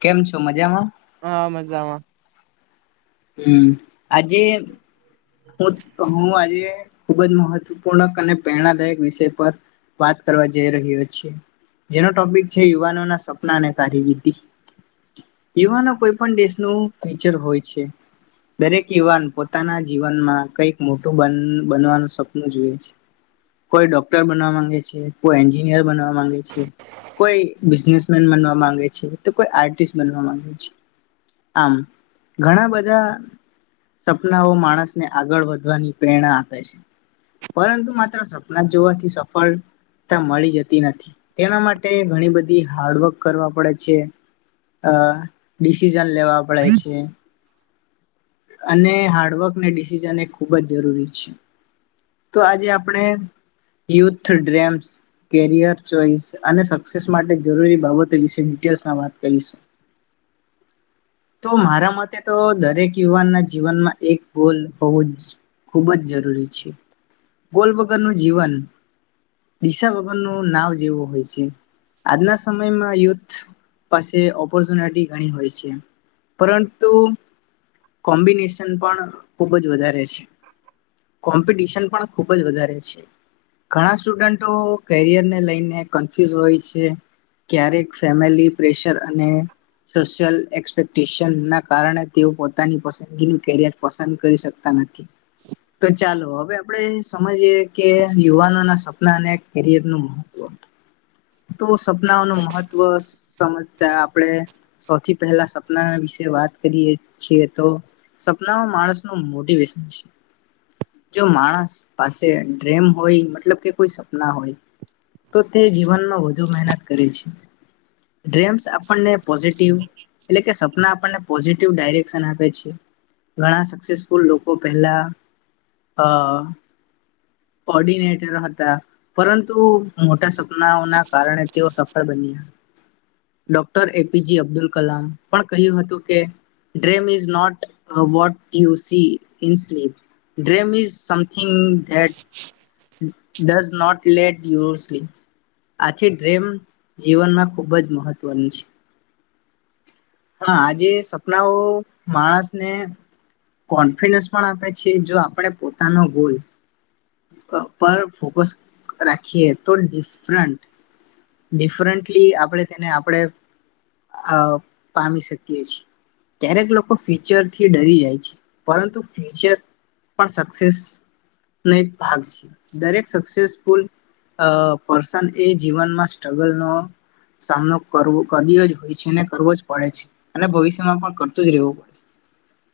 કેમ છો મજામાં હા મજામાં. હમ આજે હું હું આજે ખુબ જ મહત્વપૂર્ણ અને પ્રેરણાદાયક વિષય પર વાત કરવા જઈ રહ્યો છ જેનો ટોપિક છે યુવાનો ના સપના અને કારવિધિ યુવાનો કોઈ પણ દેશનું ફચર હોય છે. દરેક યુવાન પોતાના જીવનમાં કઈક મોટું બનવાનું સપનું જોએ છે કોઈ ડોક્ટર બનવા માંગે છે કોઈ એન્જિનિયર બનવા [inaudible] બનવા માંગે છે, તો કોઈ આર્ટિસ્ટ બનવા માંગે છે, આમ ઘણા બધા બ સપનાઓ માણસને આગળ વધવાની પ્રેરણા આપે છે પરંતુ માત્ર સપના જોવાથી સફળતા મળી જતી નથી તેના માટે ઘણી બધી હાર્ડવર્ક કરવા પડે છે. લેવા પડે છે. અને હાર્ડવર્કને ડિસિઝન એ ખૂબ જ જરૂરી છે તો આજે આપણે યુથ ડ્રીમ્સ કેરિયર ચોઈસ અને સક્સેસ માટે જરૂરી બાબતો વિશે ડિટેઈલ્સ માં વાત કરીશું. તો મારા મતે તો દરેક યુવાનના જીવનમાં એક ગોલ હોવું જ ખૂબ જ જરૂરી છે ગોલ વગરનું જીવન દિશા વગરનું નાવ જેવું હોય છે આજના સમયમાં યુથ પાસે ઓપોર્ચુનિટી ઘણી હોય છે પરંતુ. કોમ્બિનેશન પણ ખૂબ જ વધારે છે કોમ્પિટિશન પણ ખૂબ જ વધારે છે ઘણા સ્ટુડન્ટો કેરિયરને લઈને કન્ફ્યુઝ હોય છે ક્યારેક ફેમિલી પ્રેશર અને સોશિયલ એક્સપેક્ટેશન ના કારણે તેઓ પો પોતાની પસંદગી ન કેરિયર પસંદ કરી શકતા નથી. તો ચાલો હવે આપડે સમજ કે યુવાનો ના સપ સપિયર નું મહત્વ તો સપનાઓનું મહત્વ સમજતા આપણે સૌથી પહેલા સપના વિશે વાત કરીએ. તો સપનામાં માણસ નું મોટિવેશન છે જો માણસ પાસે ડ્રેમ હોય મતલબ કે કોઈ હોય તો તે જીવનમાં વધુ મહેનત મ આપણને પોઝિટિવ એટલે કે સપના પોઝિટિવ ડાયરેક ઘણા સસેસફુલ લોકો પહેલા કોર્ડિનેટર હતા પરંતુ મોટા સપનાઓના કારણે તેઓ સફળ બન્યા ડોક્ટર એપીજી અબ્દુલ કલામ પણ કહ્યું હતું કે dream is not what you see in sleep dream is something that does not let you sleep આથી ડ્રેમ જીવનમાં ખૂબ જ મહત્વનું છે. હા આજે સપનાઓ માણસને કોન્ફિડન્સ પણ આપે છે જો આપણે પોતાનો ગોલ પર ફોકસ રાખીએ. તો ડિફરંન્ટ ડિફરન્ટલી આપણેે તેને આપણે પામી શકીએ છીએ ક્યારેક લોકો ફ્યુચરથી ડરી જાય છે પરંતુ ફ્યુચર પણ સક્સેસનોો એક ભાગ છે દરેક સક્સેસફુલ પર્સન એ જીવનમાં સ્ટ્રગલનો સામનો કરવો કર્યો. હોય છે ને કરવો જ પડે છે અને ભવિષ્યમાં પણ કરતું જ રહેવું પડે છે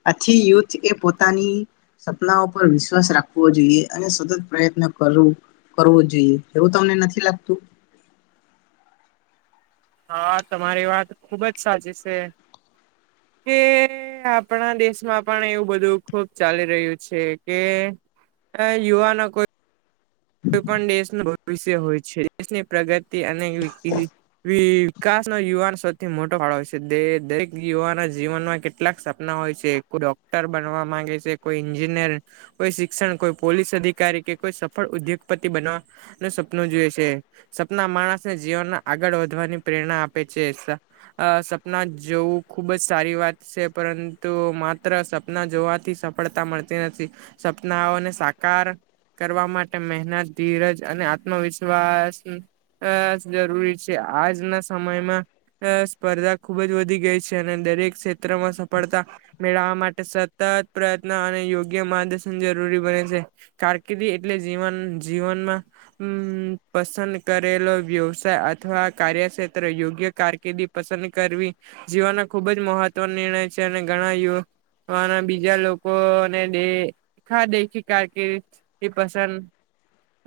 આથી યુથ એ પોતાની સપનાઓ પર વિશ્વાસ રાખવો જોઈએ અને સતત પ્રયત્ન કરવો કરવો જોઈએ એવું તમને નથી લાગતું. હા તમારી વાત ખુબ જ સાચી છે કે આપણા દેશમાં પણ એવું બધું ખૂબ ચાલી રહ્યું છે કે યુવાનો કોઈ કોઈ પણ દેશનું ભવિષ્ય હોય છે દેશની પ્રગતિ તે અનેક વિકતિ વિકાસ નો યુવાન સૌથી મોટો ફાળો હોય છે. દરેક યુવાના જીવનમાં કેટલાક સપના હોય છે. કોઈ ડોક્ટર બનવા માંગે છે, કોઈ એન્જિનિયર, કોઈ શિક્ષણ, કોઈ પોલીસ અધિકારી કે કોઈ સફળ ઉદ્યોગ સપનું જોઈએ છે સપના માણસને જીવનમાં આગળ વધવાની પ્રેરણા આપે છે સપના જોવું ખુબ જ સારી વાત છે પરંતુ માત્ર સપના જોવાથી સફળતા મળતી નથી સપનાઓને સાકાર કરવા માટે મેં ધીરજ અને આત્મવિશ્વાસ અ જરૂરી છે આજના સમયમાં સ્પર્ધા ખુબ જ વધી ગઈ છે અને દરેક ક્ષેત્રમાં સફળતા મેળવવા માટે સતત પ્રયત્ન અને યોગ્ય માર્ગદર્શન જરૂરી બને છે કારકિર્દી એટલે જીવન જીવનમાં પસંદ કરેલો વ્યવસાય અથવા કાર્યક્ષેત્ર યોગ્ય કારકિર્દી પસંદ કરવી જીવનનો ખુબ જ મહત્વ નિર્ણય છે અને ઘણા યના બીજા લોકોને દેખા દેખી કારકિર્દી પસંદ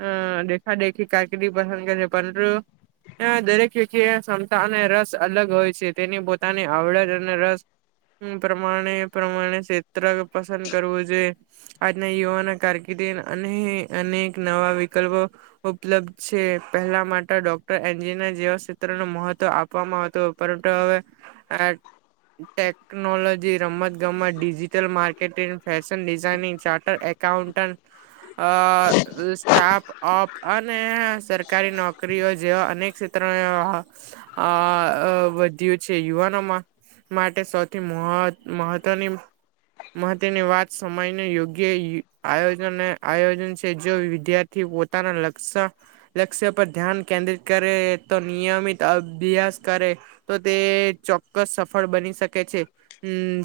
અ દેખા દેખી કારકિર્દી પસંદ કરે છે પરંતુ દરેક વ્યક્તિ ક્ષમતા અને રસ અલગ હોય છે તેની પોતાની આવડત અને રસ પ્રમાણે પ્રમાણે ક્ષેત્ર પસંદ કરવું જોઈએ આજના યુવાના કારકિર્દી અને નવા વિકલ્પો ઉપલબ્ધ છે પહેલા માટે ડોક્ટર, એન્જિનયર, જેવા સૂત્રને મહત્વ આપવામાં આવતું પરંતુ હવે ટેકનોલોજી, રમત ગમત, digital marketing, fashion designing, charter accountant startup અને સરકારી નોકરીઓ જેવા અનેક ક્ષેત્ર આ વધ્યું છે યુવાનો માટે સૌથી મહ મહવની મહત્વની વાત સમયને યોગ્ય આયોજન આયોજન જો વિદ્યાર્થી પોતાના લક્ષ લક્ષ્ય પર ધ્યાન કેન્દ્રિત કરે તો નિયમિત અભ્યાસ કરે તો તે ચોક્કસ સફળ બની શકે છે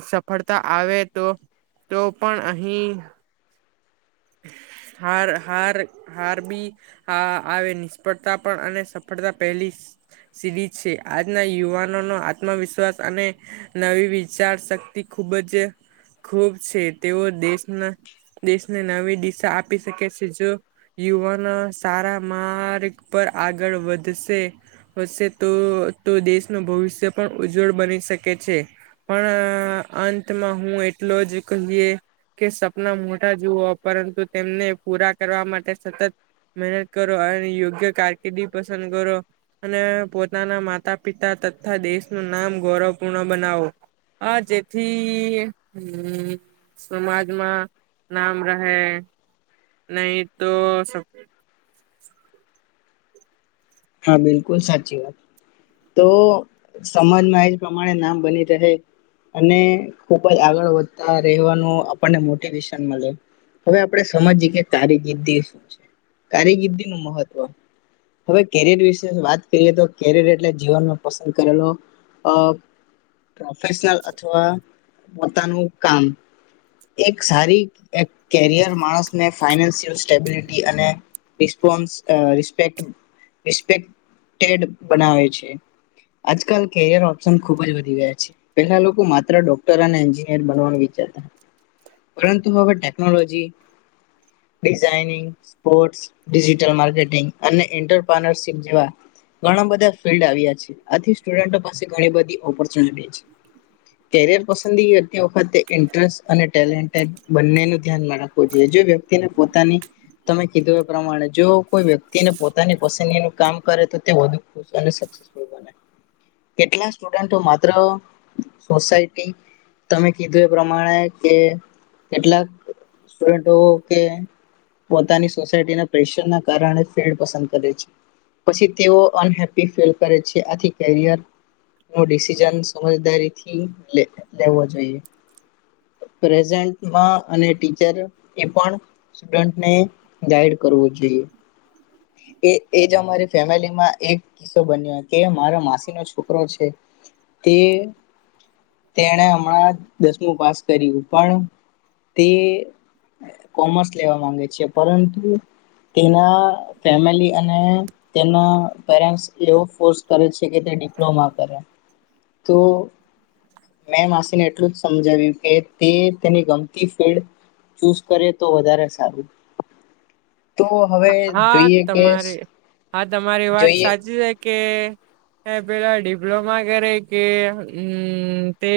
સફળતા આવે તો તો પણ અહી હાર, હાર, હાર બી આવે નિષ્ફળતા પણ અને સફળતા પહેલી સીડી છે આજના યુવાનોનો આત્મવિશ્વાસ અને નવી વિચાર શક્તિ ખૂબ જ ખૂબ છે તેઓ દેશના દેશ નવી દિશા આપી શકે છે જો યુવાનો સારા માર્ગ પર આગળ વધશે હશે તો તો દેશનું ભવિષ્ય પણ ઉજ્જવળ બની શકે છે પણ અંતમાં હું એટલો જ કહીએ કે સપના મોટા જુઓ પરંતુ તેમને પૂરા કરવા માટે સતત મહેનત કરો અને યોગ્ય કારકિર્દી પસંદ કરો અને પોતાના માતા પિતા તથા દેશનું નામ ગૌરવપૂર્ણ બનાવો આ જેથી હ સમાજમાં નામ રહે નહી તો સ હા બિલકુલ સાચી વાત તો સમાજમાં એજ પ્રમાણે નામ બની રહે અને ખુબ જ આગળ વધતા રહેવાનું આપણને મોટિવેશન મળે હવે આપણે સમજ જએ કારગિર્દી શું છે કારગિર્દી નું મહત્વ હવે કેરિયર વિશે વાત કરીએ તો કેરિયર એટલે જીવનમાં પસંદ કરેલો અ પ્રોફેશનલ અથવા પોતાનું કામ એક સારી કેરિયર માણસને ને ફાઈનાન્શિયલ સ્ટેબિલિટી અને એએ રિસ્પોન્સ અ રિસ્પેક્ટ રિસ્પેક્ટેડ બનાવે છે, આજકાલ કેર ઓપ્શન ખુબ જ વધી ગયા છે, પહેલા લોકો માત્ર ડોક્ટર અને એન્જિનિયર બનવાનું વિચતા પરંતુ હવે technology, designing, sports, digital marketing અને ઇન્ટર [unintelligible] સિગ્યુ આ ઘણા બધા ફિલ્ડ આવ્યા છે, આથી સ્ટુડન્ટ્સ ઓ પાસે ઘણી બધી ઓપર્ જન બે છે, કેરે પસંદગીતી વેકટે વખત ઇન્ટરેસ્ટ અને ટેલેન્ટેએક બંનેનું ધ્યાન મેળવતું જ રે, જે વ્યક્તિને પોતાની તમે કીધું એ પ્રમાણે જો કોઈ વ્યક્તિને પોતાની પસંદગીનું કામ કરે તો તે વધુ [unintelligible] સક્સેસ ફુલ બને, કેટલાક સ્ટુડન્ટઓ માત્ર આ સોસાયટી તમે કીધું એ પ્રમાણે કે કેટલાક સ્ટુડન્ટઓ કે પોતાની સોસાયટીના પ્રેશરના કારણે ને ફેડ પસંદ કરે છે, પછી તેઓ અનહેપ્પી ફીલ કરે છે, આથી કેરિયર નો ડિસિઝન સમજદારીથી લે લેવો જોઈ, પ્રેઝન્ટ માં અને ટીચર એ પણ સ્ટુડન્ટ્ને ગાઈડ કરવું જોઈએ. એ એજ અમારી ફેમિલીમાં એક કિસ્સો બન્યો કે મારા માસીનો છોકરો છે, તે તેણે હમણાં દસમું પાસ કર્યું પણ તે કોમર્સ લેવા માંગે છે, પરંતુ તેના ફેમિલી અને તેના પેરેન્ટ્સા એવો ફોર્સ કરે છે, કે તે ડિપ્લોમા કરે તો મેં માસીને એટલું જ સમજાવ્યું કે તે તેની ગમતી ફિલ્ડ ચૂઝ કરે, તો વધારે સારું. તો હવે હા જોઈએ કે તમારે હા તમારી વાત જોઈએ સાચી જય કે પેલા ડિપ્લોમા કરે, કે હમમ તે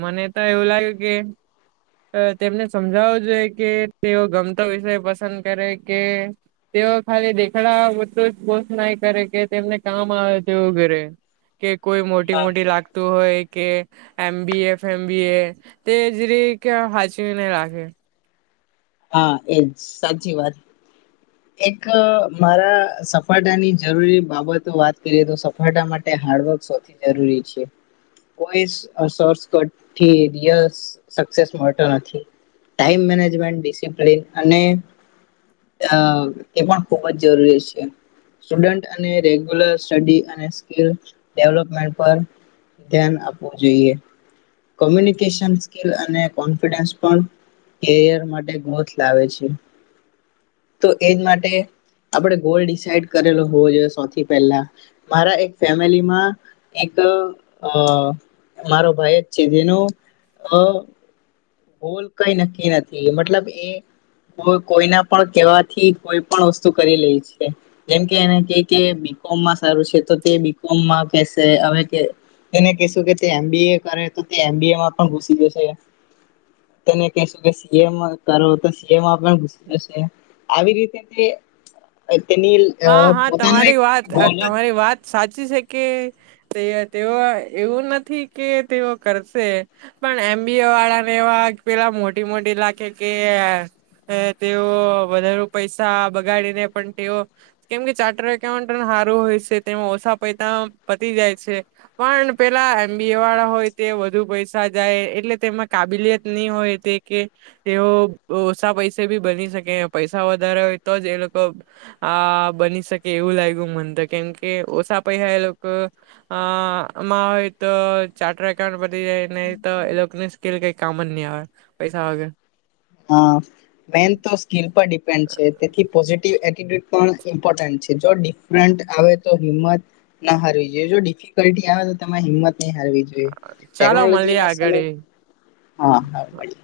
મને તો એવું લાગ્યું કે આ તેમને સમજાવું જોઈએ, કે તેઓ ગમતો વિષય પસંદ કરે, કે તેઓ ખાલી દેખાડવા પૂરતું જ કોર્સ ના કરે, કે તેમને કામ આવે તેવું કરે. કે કોઈ મોટી હા મોટી લાગતું હોય. કે એમ બી એફ એમ બી એ તે જીરીક કે હાચવીને રાખે. હા એજ સાચી વાત એક મારા સફાતાની જરૂરી બાબતો વાત કરીએ તો સફાતા માટે હાર્ડવર્ક સૌથી જરૂરી છે, કોઈ સો આ સોસ કટ થી દિયાસ સક્સેસ મળતો નથી. ટાઈમ મેનેજમેન્ટ એ કે [unintelligible] અને આ એ પણ ખૂબ જ જરૂરી છે, સ્ટુડન્ટ અને રેગ્યુલર સ્ટડી અને સ્કીલ ડેવલપમેન્ટ પર ધ્યાન આપવું જોઈએ, કોમ્યુનિકેશન સ્કીિલ અને કોન્ફિડન્સ પણ કેરિયર માટે ગોથ લાવે છે, તો એજ માટે આપણે ગોલ ડિસાઈડ કરેલો હોવો જોઈએ, સૌથી પહેલા મારા એક ફેમિલીમાં એક આ મારો ભાઈ જ છે, જેનો આ ગોલ કઈ નક્કી નથી, મતલબ એ કોઈ કોઈના પણ કેવાથી કોઈ પણ વસ્તુ કરી લે છે, જેમકે એને કંઇ કે બી. કોમ માં સારું છે, તો તે બી. કોમ માં કેશે હવે, તે તેને કેશુ કે તે એમબીએ એ કરે તો તે એમબીએ માં પણ ઘુસી જશે. તેને કેશું કે સીએમાં કરો, તો સીએમાં પણ ઘુસી જશે આવી રીત તમે એ. [unintelligible] તેની અ હા હા પોતાનો તમારી એક વાત અ, ગોલજ તમારી વાત સાચી છે, કે તે તેઓ એવું નથી કે તેઓ કરશે પણ એમબી એ વાળાને એવા પેલા મોટી મોટી લાગે કે તે તેઓ વધારે પૈસા બગાડીને પણ તેઓ કેમકે ચાર્ટર એકાઉન્ટ હારુ હોય છે, તેમાં ઓછા પૈસા પતી જાય છે, પણ પેલા એમબી એ વાળા હોય તે વધુ પૈસા જાય એટલે તેમાં કાબિલિયત ની હોય, તે કે તેઓ ઓછા પૈસે બી બની શકે પૈસા વધારે હોય, તો જ એ લોકો આ બની શકે એવું લાગ્યું મને તો, કેમકે ઓછા પૈસા એ લોકો આ આમાં હોય, તો ચાર્ટર એકાઉન્ટ બની જાય, ન તો એ લોકોને સ્કીલ કઈ કામન નહી, આવે પૈસા વગર. હા મેન તો સ્કીલ પર ડિપે ડિપેન્ડ છે, તેથી પો જેથી [unintelligible] પણ ઈમ્પોર્ટન્ટ છે, જો ડિફરેન્ટ આવે તો હિંમત ના હારવી જોઈએ, જો ડિફિકલ્ટી આવે તો તમે હિંમત ની હારવી જોઈએ, ચાલો ટેકનોલોજી મળીએ ના આગળ સમય એ હા ખબર પડી.